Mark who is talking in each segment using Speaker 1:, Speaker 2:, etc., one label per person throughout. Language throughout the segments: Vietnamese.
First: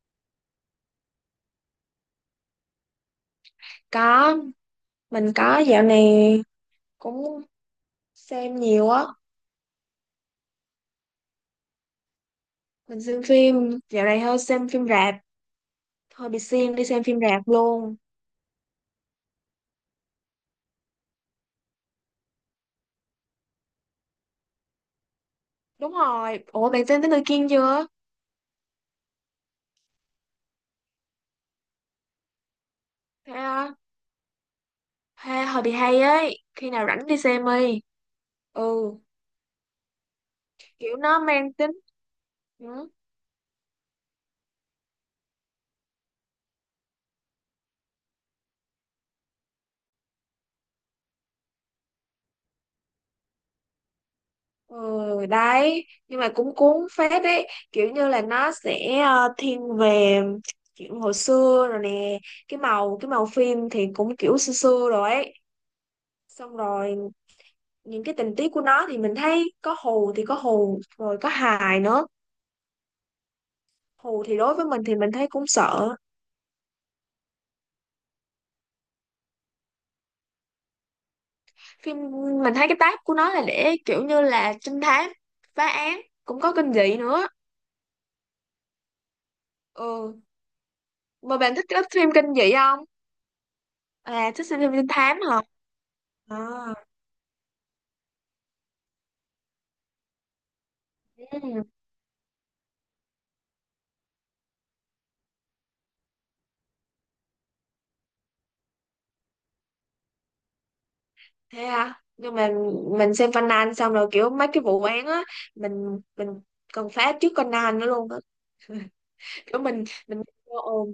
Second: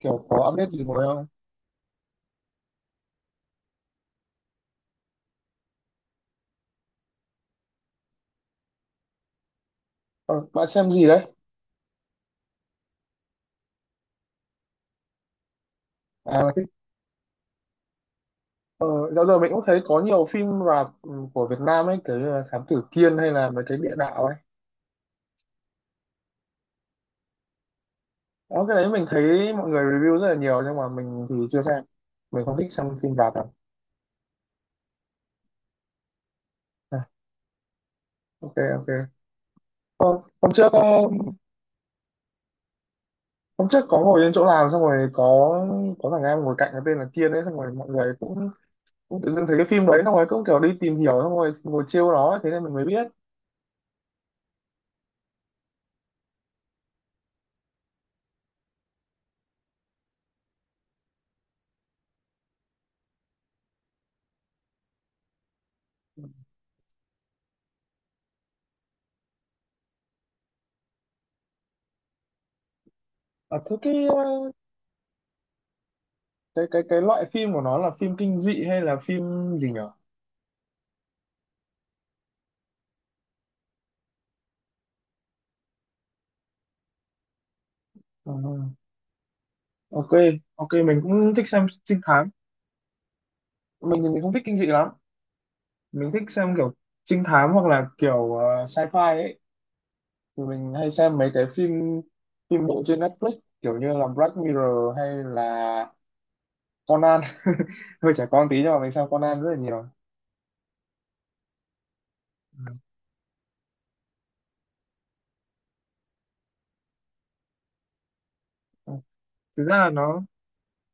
Speaker 1: Kiểu có update gì mới không?
Speaker 2: Có, mình có dạo này cũng xem nhiều á.
Speaker 1: Ờ, Bạn xem gì đấy?
Speaker 2: Mình xem phim, dạo này hơi xem phim rạp. Hơi bị
Speaker 1: À mà thích.
Speaker 2: siêng đi xem phim rạp luôn.
Speaker 1: ờ, Dạo giờ mình cũng thấy có nhiều phim rạp, của Việt Nam ấy, kiểu như là Thám Tử Kiên hay là mấy cái địa đạo ấy.
Speaker 2: Đúng rồi, ủa bạn xem Tới Người Kiên chưa?
Speaker 1: Đó, cái đấy mình thấy mọi người review rất là nhiều nhưng mà mình thì chưa xem. Mình không thích xem phim
Speaker 2: Thế
Speaker 1: rạp đâu.
Speaker 2: à? Hay, hơi bị hay ấy. Khi nào rảnh
Speaker 1: À,
Speaker 2: đi xem đi.
Speaker 1: ok ok.
Speaker 2: Ừ,
Speaker 1: Hôm trước
Speaker 2: kiểu nó mang tính. Ừ,
Speaker 1: hôm trước có ngồi trên chỗ làm xong rồi có thằng em ngồi cạnh cái tên là Kiên ấy, xong rồi mọi người cũng cũng tự dưng thấy cái phim đấy, xong rồi cũng kiểu đi tìm hiểu xong rồi ngồi chiêu nó ấy, thế nên mình mới biết.
Speaker 2: ừ đấy. Nhưng mà cũng cuốn phết ấy. Kiểu như là nó sẽ thiên về chuyện hồi xưa rồi nè. Cái màu phim thì cũng kiểu xưa xưa rồi ấy, xong rồi những cái tình tiết của nó thì mình thấy có hù thì có hù rồi có hài nữa.
Speaker 1: À, thế cái
Speaker 2: Hù thì đối với mình thì mình thấy cũng sợ
Speaker 1: cái loại phim của nó là phim kinh dị hay là phim gì nhở?
Speaker 2: phim. Mình thấy cái tác của nó là để kiểu như là trinh thám, phá án, cũng có kinh dị nữa.
Speaker 1: Ờ, ok
Speaker 2: Ừ,
Speaker 1: ok, mình cũng
Speaker 2: mà
Speaker 1: thích
Speaker 2: bạn thích
Speaker 1: xem
Speaker 2: cái
Speaker 1: trinh
Speaker 2: phim
Speaker 1: thám.
Speaker 2: kinh dị không?
Speaker 1: Mình thì mình
Speaker 2: À,
Speaker 1: không thích
Speaker 2: thích
Speaker 1: kinh
Speaker 2: xem
Speaker 1: dị
Speaker 2: phim trinh
Speaker 1: lắm.
Speaker 2: thám hả?
Speaker 1: Mình thích
Speaker 2: À,
Speaker 1: xem kiểu trinh thám hoặc là kiểu sci-fi ấy. Thì mình hay xem mấy cái
Speaker 2: ừ.
Speaker 1: phim phim bộ trên Netflix kiểu như là Black Mirror hay là Conan. Hơi trẻ con tí nhưng mà mình xem Conan rất là nhiều.
Speaker 2: Thế à? Nhưng mà mình xem Conan xong rồi kiểu mấy cái vụ án á, mình cần phá trước Conan nữa luôn á.
Speaker 1: Ừ.
Speaker 2: Kiểu
Speaker 1: Thực ra
Speaker 2: mình
Speaker 1: là nó
Speaker 2: mình ồ,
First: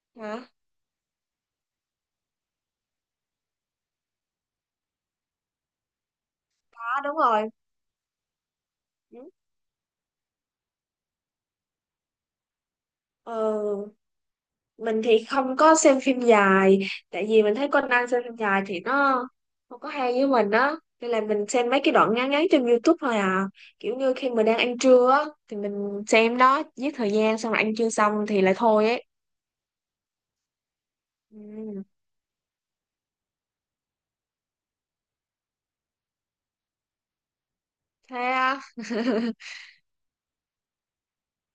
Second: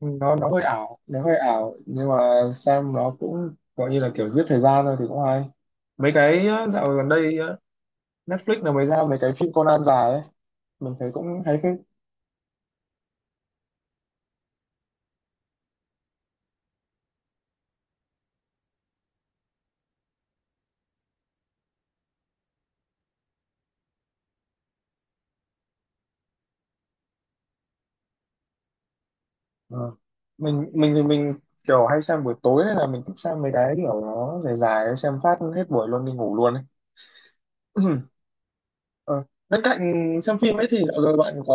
Speaker 1: nó
Speaker 2: hả,
Speaker 1: nó hơi ảo, nó hơi ảo nhưng mà xem nó cũng gọi như là kiểu giết thời gian thôi thì cũng hay. Mấy cái á, dạo
Speaker 2: đó
Speaker 1: gần
Speaker 2: đúng
Speaker 1: đây
Speaker 2: rồi.
Speaker 1: á, Netflix là mới ra mấy
Speaker 2: Ừ.
Speaker 1: cái phim Conan dài ấy, mình thấy cũng hay phết.
Speaker 2: Ừ. Mình thì không có xem phim dài, tại vì mình thấy Conan xem phim dài thì nó không có hay với mình á, nên là mình xem mấy cái đoạn ngắn ngắn trên YouTube thôi à. Kiểu như khi mình đang ăn trưa á thì mình xem đó giết thời gian, xong rồi ăn trưa xong thì lại thôi ấy.
Speaker 1: Ờ. Mình thì mình
Speaker 2: Ừ.
Speaker 1: kiểu hay xem buổi tối nên là mình thích xem mấy cái kiểu nó dài dài ấy, xem phát hết buổi luôn đi ngủ luôn ấy.
Speaker 2: Thế à,
Speaker 1: Ờ. Bên cạnh xem phim ấy thì dạo giờ bạn có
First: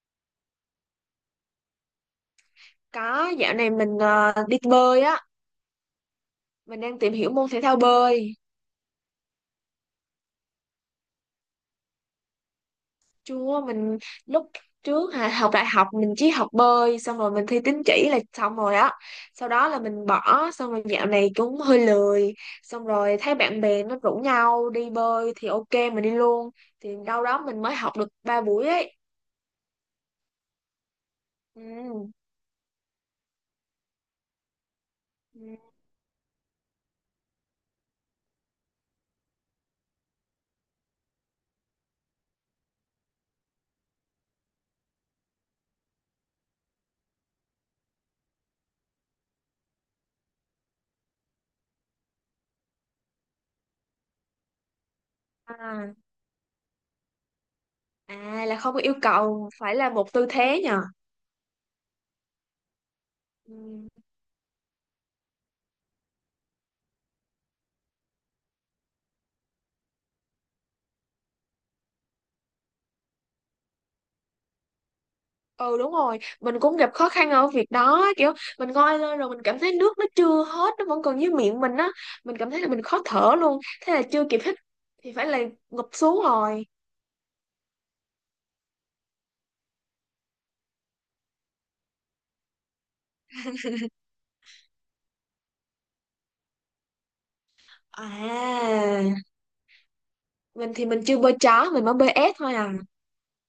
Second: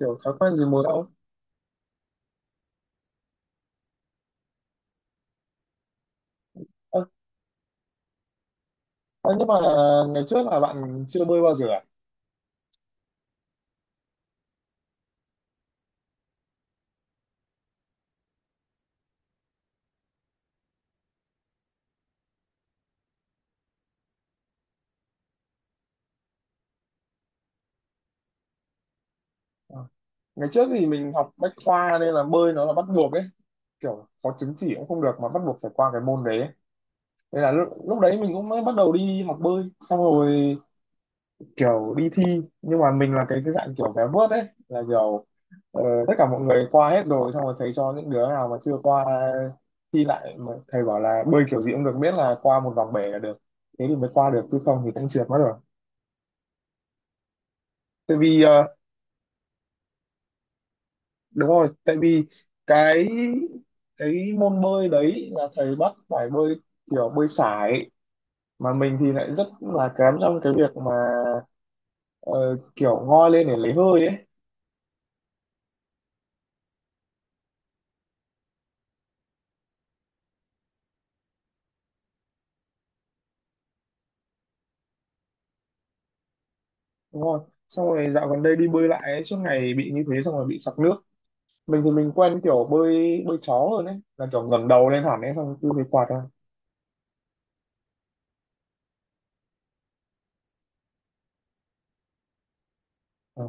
Speaker 1: kiểu thói quen gì mới không?
Speaker 2: có dạo này mình đi bơi á, mình đang
Speaker 1: Ờ,
Speaker 2: tìm hiểu môn thể thao bơi.
Speaker 1: ờ, nhưng mà ngày trước là bạn chưa bơi bao giờ à?
Speaker 2: Chưa, mình lúc trước học đại học mình chỉ học bơi xong rồi mình thi tín chỉ là xong rồi á. Sau đó là mình bỏ xong rồi dạo này cũng hơi lười. Xong rồi thấy bạn bè nó rủ nhau đi bơi thì ok mình đi luôn. Thì đâu đó mình mới học được 3 buổi ấy.
Speaker 1: Ờ. Ngày trước thì mình học bách khoa
Speaker 2: Ừ.
Speaker 1: nên là bơi nó là bắt buộc ấy, kiểu có chứng chỉ cũng không được mà bắt
Speaker 2: Ừ.
Speaker 1: buộc phải qua cái môn đấy ấy. Thế là lúc đấy mình cũng mới bắt đầu đi học bơi xong rồi kiểu đi thi, nhưng mà mình là cái dạng kiểu vé vớt đấy, là kiểu ờ, tất cả mọi người qua hết rồi xong rồi thầy cho những đứa nào mà chưa qua thi lại, mà thầy bảo là bơi kiểu gì cũng được miễn là qua một vòng bể là được. Thế thì mới qua được chứ không thì cũng trượt mất rồi.
Speaker 2: À,
Speaker 1: Tại vì
Speaker 2: à là không có yêu cầu phải là một tư thế nhờ.
Speaker 1: đúng rồi, tại vì cái
Speaker 2: Ừ.
Speaker 1: môn bơi đấy là thầy bắt phải bơi kiểu bơi sải, mà mình thì lại rất là kém trong cái việc mà ờ, kiểu ngoi lên để lấy hơi ấy.
Speaker 2: Ừ đúng rồi, mình cũng gặp khó khăn ở việc đó. Kiểu mình ngoi lên rồi mình cảm thấy nước nó chưa hết, nó vẫn còn dưới miệng mình á, mình cảm thấy là mình khó thở luôn, thế là chưa kịp hít thì phải là ngụp xuống rồi.
Speaker 1: Đúng không, xong rồi dạo gần đây đi bơi lại ấy, suốt ngày bị như thế xong rồi bị sặc nước. Mình thì mình quen kiểu bơi bơi chó hơn ấy, là kiểu ngẩng đầu lên hẳn ấy xong rồi cứ bị quạt ra.
Speaker 2: À mình thì mình chưa bơi chó, mình mới bơi ép thôi à.
Speaker 1: Ờ.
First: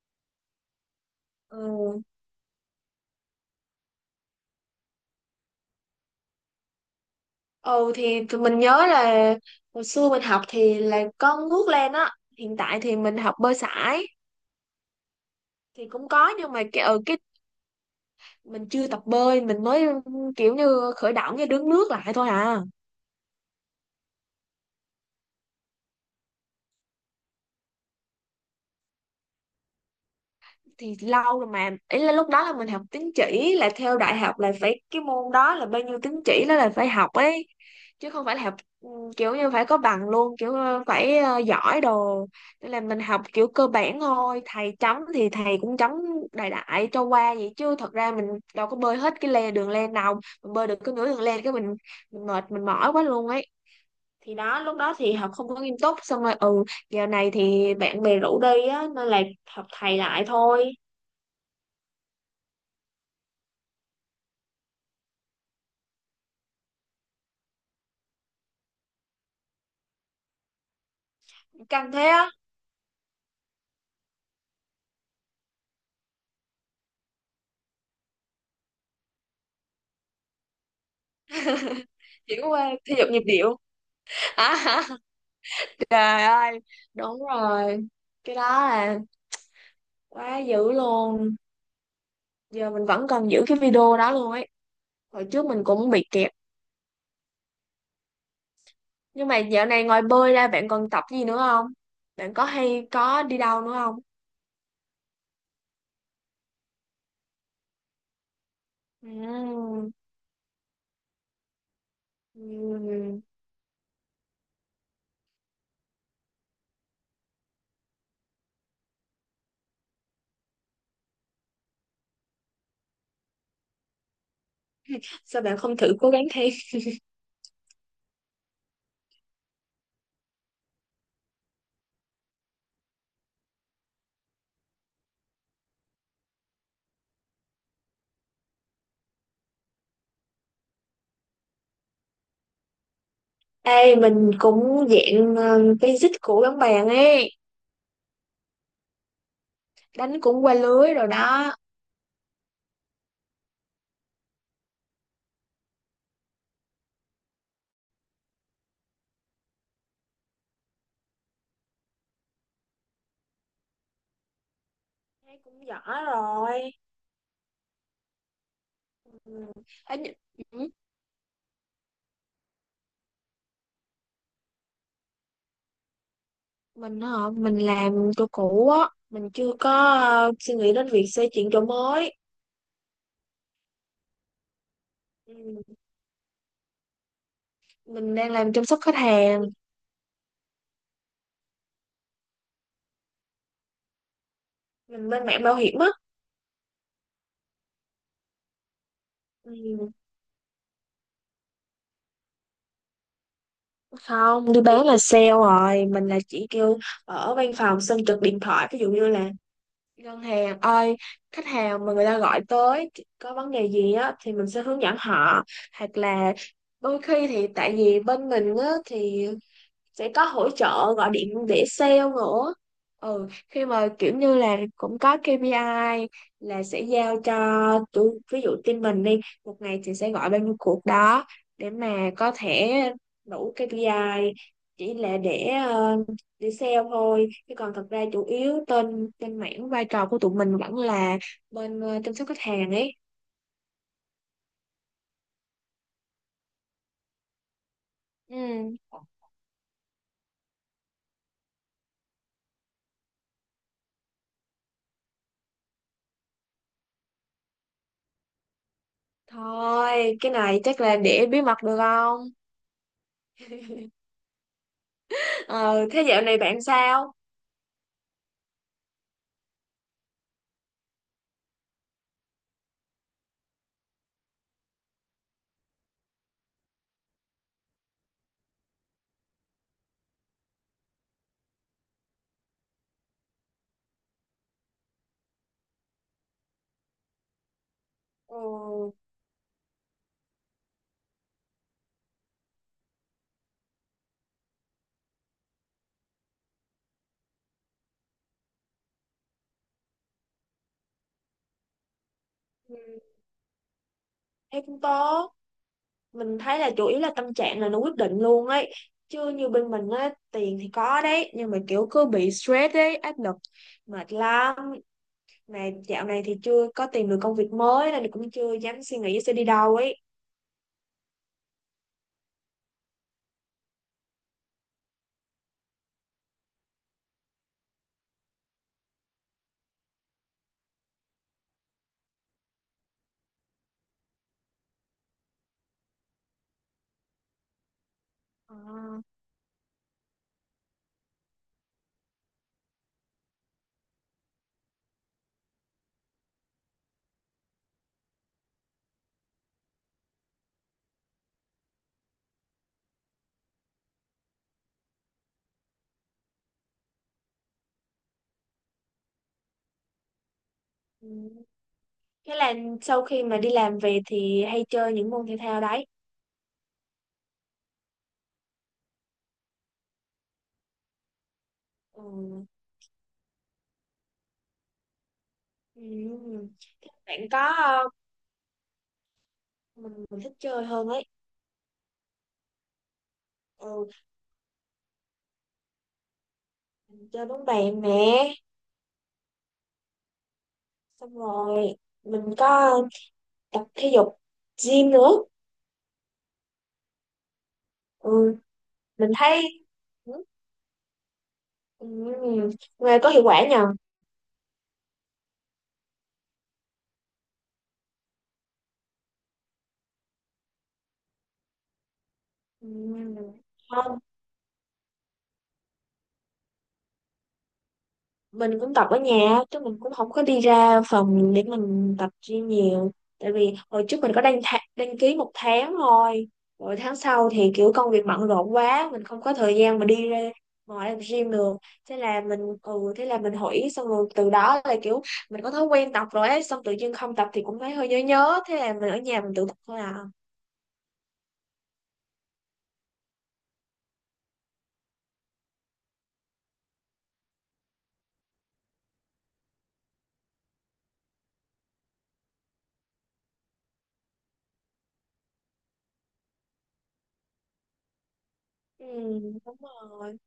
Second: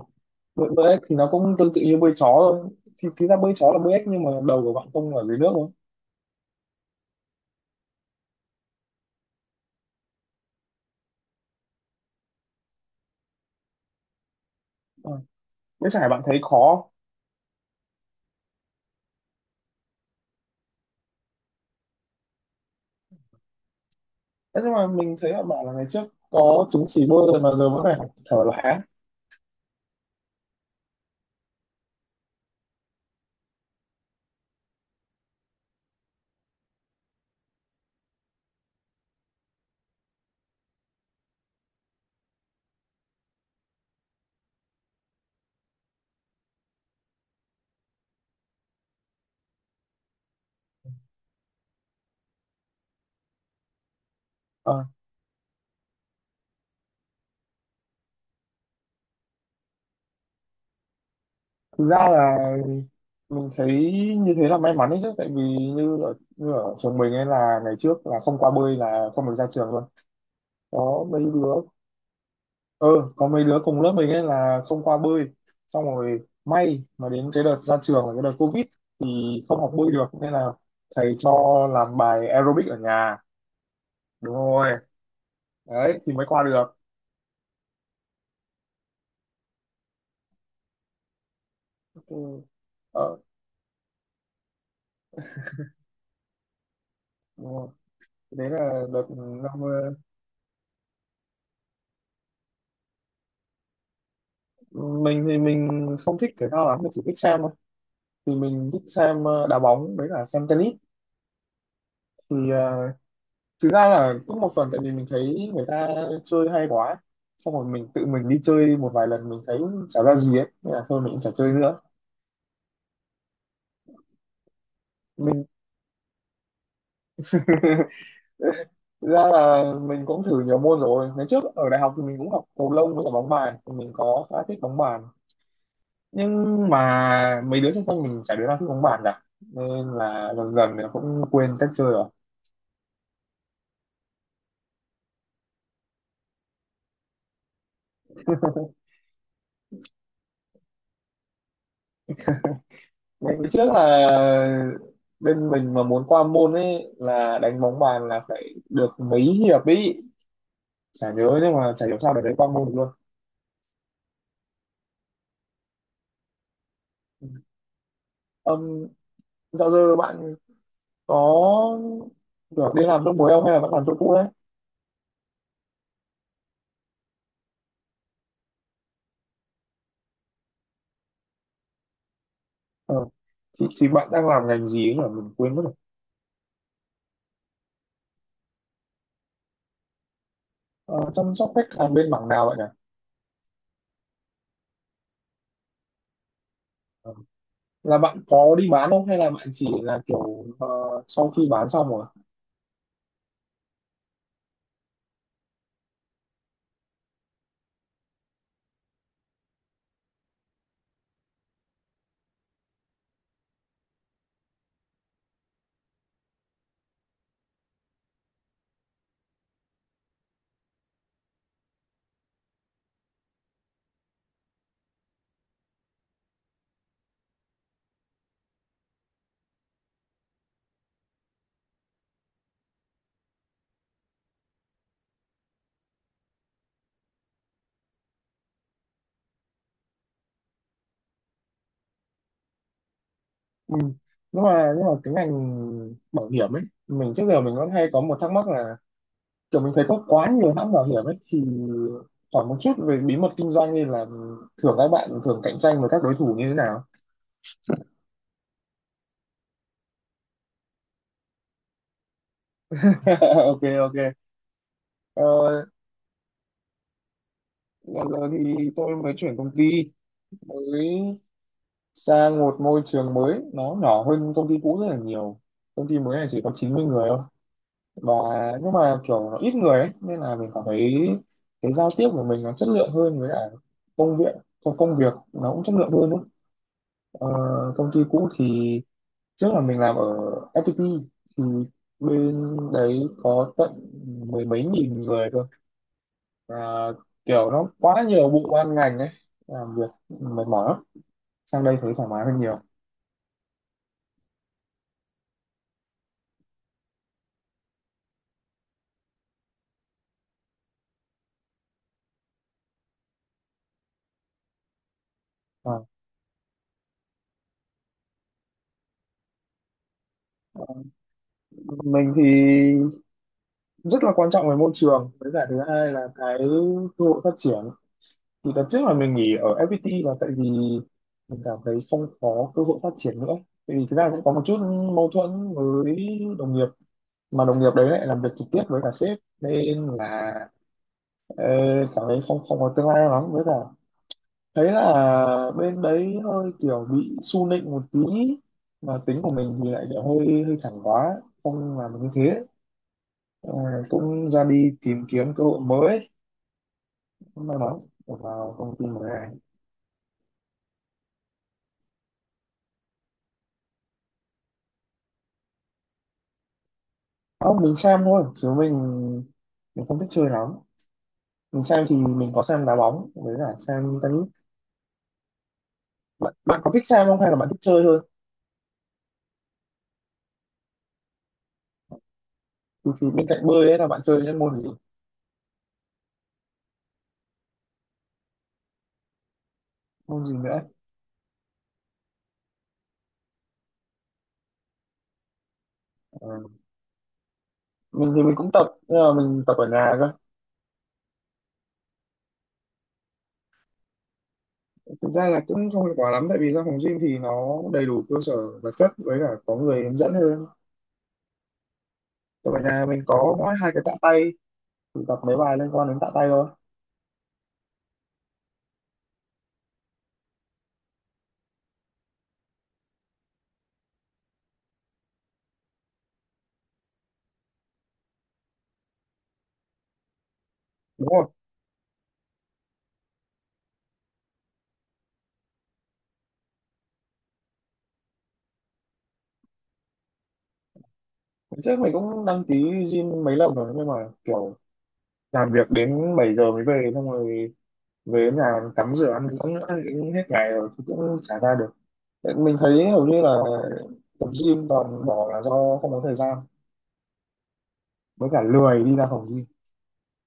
Speaker 1: Bơi ếch thì nó cũng tương tự như
Speaker 2: Ừ.
Speaker 1: bơi chó thôi, thì thực ra bơi chó là bơi ếch nhưng mà đầu của bạn không ở dưới nước thôi.
Speaker 2: Ừ thì mình nhớ là hồi xưa mình học thì là có nước lên á. Hiện tại thì mình học bơi sải
Speaker 1: Ờ.
Speaker 2: thì
Speaker 1: Với chả
Speaker 2: cũng
Speaker 1: bạn
Speaker 2: có,
Speaker 1: thấy
Speaker 2: nhưng mà
Speaker 1: khó
Speaker 2: cái
Speaker 1: không?
Speaker 2: ừ, cái mình chưa tập bơi, mình mới kiểu như khởi động như đứng nước lại thôi à.
Speaker 1: Thế nhưng mà mình thấy là bạn là ngày trước có chứng chỉ bơi rồi mà giờ vẫn phải học thở lại á.
Speaker 2: Thì lâu rồi mà, ý là lúc đó là mình học tín chỉ, là theo đại học là phải cái môn đó là bao nhiêu tín chỉ đó là phải học ấy, chứ không phải là học ừ, kiểu như phải có bằng luôn, kiểu phải giỏi đồ. Nên là mình học kiểu cơ bản thôi, thầy chấm thì thầy cũng chấm đại đại cho qua vậy, chứ thật ra mình đâu có bơi hết cái le đường len nào, mình bơi được có nửa đường len cái mình mệt, mình mỏi quá luôn ấy. Thì đó lúc
Speaker 1: Ờ.
Speaker 2: đó thì học không có nghiêm túc, xong rồi ừ, giờ này thì bạn bè rủ đi á nên là học thầy lại thôi.
Speaker 1: Thực ra là mình thấy như thế là may mắn đấy chứ, tại vì như ở trường mình ấy là ngày trước là không qua bơi là không được ra trường luôn. Có mấy đứa,
Speaker 2: Căng thế á?
Speaker 1: ờ, có mấy đứa cùng lớp mình ấy là không qua bơi, xong rồi may mà đến cái đợt ra trường là cái đợt covid thì không học bơi được nên là thầy cho làm bài
Speaker 2: Chị có qua
Speaker 1: aerobic ở
Speaker 2: thể dục
Speaker 1: nhà.
Speaker 2: nhịp điệu
Speaker 1: Đúng
Speaker 2: à?
Speaker 1: rồi, đấy thì
Speaker 2: Trời
Speaker 1: mới qua
Speaker 2: ơi,
Speaker 1: được.
Speaker 2: đúng rồi, cái đó là quá dữ luôn.
Speaker 1: Ừ,
Speaker 2: Giờ mình vẫn
Speaker 1: ờ,
Speaker 2: còn giữ cái video đó luôn ấy. Hồi trước mình cũng bị kẹt.
Speaker 1: đúng rồi. Đấy là đợt
Speaker 2: Nhưng mà
Speaker 1: năm,
Speaker 2: dạo này ngoài bơi ra bạn còn tập gì nữa không? Bạn có hay có đi đâu nữa không?
Speaker 1: mình thì mình không thích thể thao lắm, mình chỉ thích xem thôi. Thì mình thích xem đá
Speaker 2: Ừm,
Speaker 1: bóng với cả xem tennis. Thì
Speaker 2: ừm.
Speaker 1: thực ra là cũng một phần tại vì mình thấy người ta chơi hay quá, xong rồi mình tự mình đi chơi một vài lần mình thấy chả ra gì ấy nên là thôi mình cũng chả chơi nữa.
Speaker 2: Sao
Speaker 1: Mình
Speaker 2: bạn không thử cố gắng thêm?
Speaker 1: thực ra là mình cũng thử nhiều môn rồi, ngày trước ở đại học thì mình cũng học cầu lông với cả bóng bàn, thì mình có khá thích bóng bàn nhưng mà mấy đứa xung quanh mình chả đứa nào thích bóng bàn cả nên là dần dần thì cũng quên cách chơi rồi.
Speaker 2: Ê mình cũng dạng basic của bắn bạn ấy, đánh cũng qua lưới rồi đó.
Speaker 1: Ngày trước là bên mình mà muốn qua môn ấy là đánh bóng bàn là phải được mấy hiệp ý, chả nhớ nhưng mà chả hiểu sao để đánh qua môn được luôn.
Speaker 2: Thấy cũng giỏi rồi.
Speaker 1: um,
Speaker 2: Ừ.
Speaker 1: Dạo giờ
Speaker 2: Ấy,
Speaker 1: bạn
Speaker 2: ừ.
Speaker 1: có được đi làm trong mối không hay là vẫn làm chỗ cũ đấy?
Speaker 2: Mình hả, mình làm chỗ cũ á, mình chưa có suy nghĩ đến việc xây chuyện chỗ mới.
Speaker 1: Ờ. Thì bạn đang làm ngành gì ấy nhỉ, mình quên mất rồi.
Speaker 2: Ừ. Mình đang làm chăm sóc khách hàng.
Speaker 1: Ờ, chăm sóc khách hàng bên mảng nào vậy nhỉ?
Speaker 2: Mình bên mảng bảo hiểm á.
Speaker 1: Ờ. Là bạn có đi bán không hay là bạn
Speaker 2: Ừ.
Speaker 1: chỉ là kiểu sau khi bán xong rồi?
Speaker 2: Không đi bán là sale rồi, mình là chỉ kêu ở văn phòng xong trực điện thoại, ví dụ như là ngân hàng ơi, khách hàng mà người ta gọi tới có vấn đề gì á thì mình sẽ hướng dẫn họ, hoặc là đôi khi thì tại vì bên mình á thì sẽ có hỗ trợ gọi điện để sale nữa. Ừ, khi mà kiểu như là cũng có KPI là sẽ giao cho tụi, ví dụ team mình đi, một ngày thì sẽ gọi bao nhiêu cuộc đó để mà có thể đủ KPI, chỉ là để để sale thôi, chứ còn thật ra chủ yếu tên tên mảng vai trò của tụi mình vẫn là bên chăm sóc khách hàng ấy.
Speaker 1: Ừ. nhưng mà cái ngành bảo hiểm ấy, mình trước giờ mình vẫn hay có một thắc mắc là
Speaker 2: Ừ,
Speaker 1: kiểu mình thấy có quá nhiều hãng bảo hiểm ấy, thì hỏi một chút về bí mật kinh doanh nên là thường các bạn thường cạnh tranh với các đối thủ như thế nào?
Speaker 2: thôi cái này chắc là để bí mật được không?
Speaker 1: Ok ok. ờ,
Speaker 2: Ờ Thế dạo này bạn sao?
Speaker 1: Bây giờ thì tôi mới chuyển công ty mới, sang một môi trường mới, nó nhỏ hơn công ty cũ rất là nhiều. Công ty mới này chỉ có 90 người thôi, và nhưng mà kiểu nó ít người ấy nên là mình cảm thấy cái giao tiếp của mình nó chất lượng hơn, với cả công việc công công việc nó cũng chất lượng hơn ấy. Ờ, công ty cũ thì
Speaker 2: Ừ,
Speaker 1: trước là mình làm ở FPT, thì bên đấy có tận mười mấy nghìn người cơ, và kiểu nó quá nhiều bộ ban ngành ấy, làm việc mệt mỏi lắm, sang đây thấy thoải mái hơn nhiều.
Speaker 2: ừ, thế cũng tốt. Mình thấy là chủ yếu là tâm trạng là nó quyết định luôn ấy, chứ như bên mình á tiền thì có đấy, nhưng mà kiểu cứ bị stress ấy, áp lực mệt lắm. Mà
Speaker 1: À,
Speaker 2: dạo này thì chưa có tìm được công việc mới nên cũng chưa dám suy nghĩ sẽ đi đâu ấy.
Speaker 1: mình thì rất là quan trọng về môi trường, với cả thứ hai là cái cơ hội phát triển. Thì đợt trước là mình nghỉ ở FPT là tại vì mình cảm thấy không có cơ hội phát triển nữa, tại vì thực ra cũng có một chút mâu thuẫn với đồng nghiệp, mà đồng nghiệp đấy lại làm việc trực tiếp với cả
Speaker 2: À,
Speaker 1: sếp nên là Ê, cảm thấy không không có tương lai lắm, với cả thấy là bên đấy hơi kiểu bị su nịnh một tí, mà tính của mình thì lại kiểu hơi hơi thẳng quá, không làm được như thế. Ờ, cũng ra đi tìm kiếm cơ hội mới, cũng may mắn được vào công ty mới này.
Speaker 2: ừ. Thế là sau khi mà đi làm về thì hay chơi những môn thể thao đấy?
Speaker 1: Không, mình xem thôi chứ mình không thích chơi lắm. Mình xem thì
Speaker 2: Ừ.
Speaker 1: mình có xem đá bóng với cả xem tennis.
Speaker 2: Ừ.
Speaker 1: Bạn có thích
Speaker 2: Thế
Speaker 1: xem
Speaker 2: bạn
Speaker 1: không hay là bạn
Speaker 2: có
Speaker 1: thích chơi thôi?
Speaker 2: mình thích chơi hơn ấy.
Speaker 1: Thì bên cạnh bơi ấy
Speaker 2: Ừ.
Speaker 1: là bạn chơi những môn gì?
Speaker 2: Mình chơi bóng bàn nè,
Speaker 1: Môn gì nữa?
Speaker 2: xong rồi mình có tập thể dục gym nữa.
Speaker 1: Ờ, mình thì mình
Speaker 2: Ừ,
Speaker 1: cũng tập nhưng
Speaker 2: mình
Speaker 1: mà
Speaker 2: thấy,
Speaker 1: mình tập ở nhà cơ.
Speaker 2: ừ, ừ, ừ, nghe có hiệu quả nhờ.
Speaker 1: Thực ra là cũng không hiệu quả lắm tại vì ra phòng gym thì nó đầy đủ cơ sở vật chất với cả có người hướng dẫn hơn, còn ở nhà mình
Speaker 2: Ừ.
Speaker 1: có mỗi 2 cái tạ
Speaker 2: Không,
Speaker 1: tay thì tập mấy bài liên quan đến tạ tay thôi.
Speaker 2: mình cũng tập ở nhà chứ mình cũng không có đi ra phòng để mình tập gym nhiều. Tại vì hồi trước mình có đăng ký một tháng thôi, rồi tháng sau thì kiểu công việc bận rộn quá, mình không có thời gian mà đi ra ngoài làm
Speaker 1: Đúng rồi.
Speaker 2: gym được. Thế là mình thế là mình hủy, xong rồi từ đó là kiểu mình có thói quen tập rồi ấy, xong tự nhiên không tập thì cũng thấy hơi nhớ nhớ, thế là mình ở nhà mình tự tập thôi à.
Speaker 1: Hôm trước mình cũng đăng ký gym mấy lần rồi nhưng mà kiểu làm việc đến 7 giờ mới về, xong rồi về đến nhà tắm rửa ăn uống nữa thì cũng hết ngày rồi thì cũng chả ra được. Tại mình thấy hầu như là tập gym toàn bỏ là do không có thời gian, với cả lười
Speaker 2: Ừ,
Speaker 1: đi ra phòng gym.
Speaker 2: đúng rồi,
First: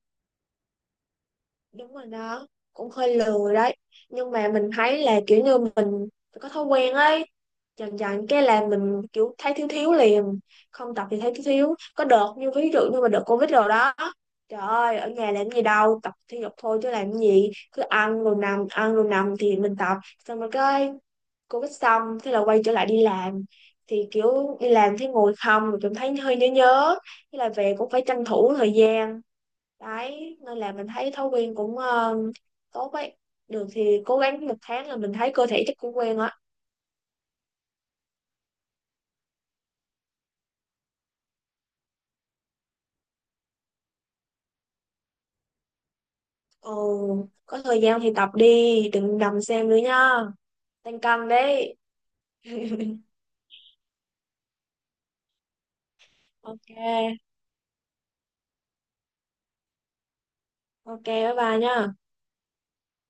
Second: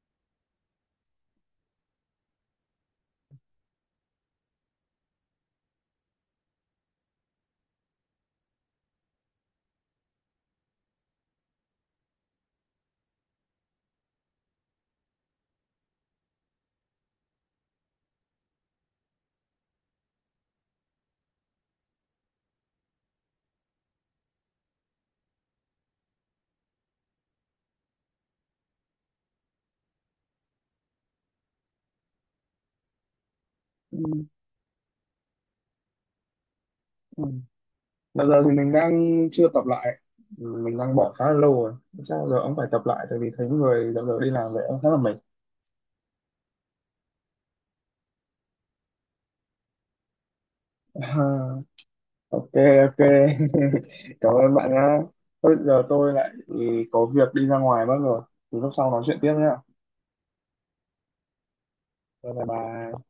Speaker 2: đúng rồi đó, cũng hơi lười đấy. Nhưng mà mình thấy là kiểu như mình có thói quen ấy, dần dần cái là mình kiểu thấy thiếu thiếu liền. Không tập thì thấy thiếu thiếu. Có đợt như ví dụ như mà đợt covid rồi đó, trời ơi ở nhà làm gì đâu, tập thể dục thôi chứ làm gì, cứ ăn rồi nằm thì mình tập. Xong rồi cái covid xong thế là quay trở lại đi làm, thì kiểu đi làm thấy ngồi không rồi cảm thấy hơi nhớ nhớ, thế là về cũng phải tranh thủ thời gian đấy. Nên là mình thấy thói quen cũng tốt ấy, được thì cố
Speaker 1: Ừ.
Speaker 2: gắng một tháng là mình thấy cơ thể chắc cũng quen á.
Speaker 1: Ừ. Bây giờ thì mình đang chưa tập lại, mình đang bỏ khá là lâu rồi. Chắc giờ ông phải tập lại tại vì thấy người dạo giờ đi làm vậy ông khá là mệt.
Speaker 2: Ừ, có thời gian thì tập đi, đừng nằm xem nữa nha, tăng cân đấy.
Speaker 1: Ok ok, cảm ơn bạn nhá. Bây giờ tôi lại có
Speaker 2: Ok,
Speaker 1: việc đi ra ngoài mất rồi. Thì lúc sau nói chuyện tiếp nhá.
Speaker 2: ok bye bye nha.
Speaker 1: Bye bye.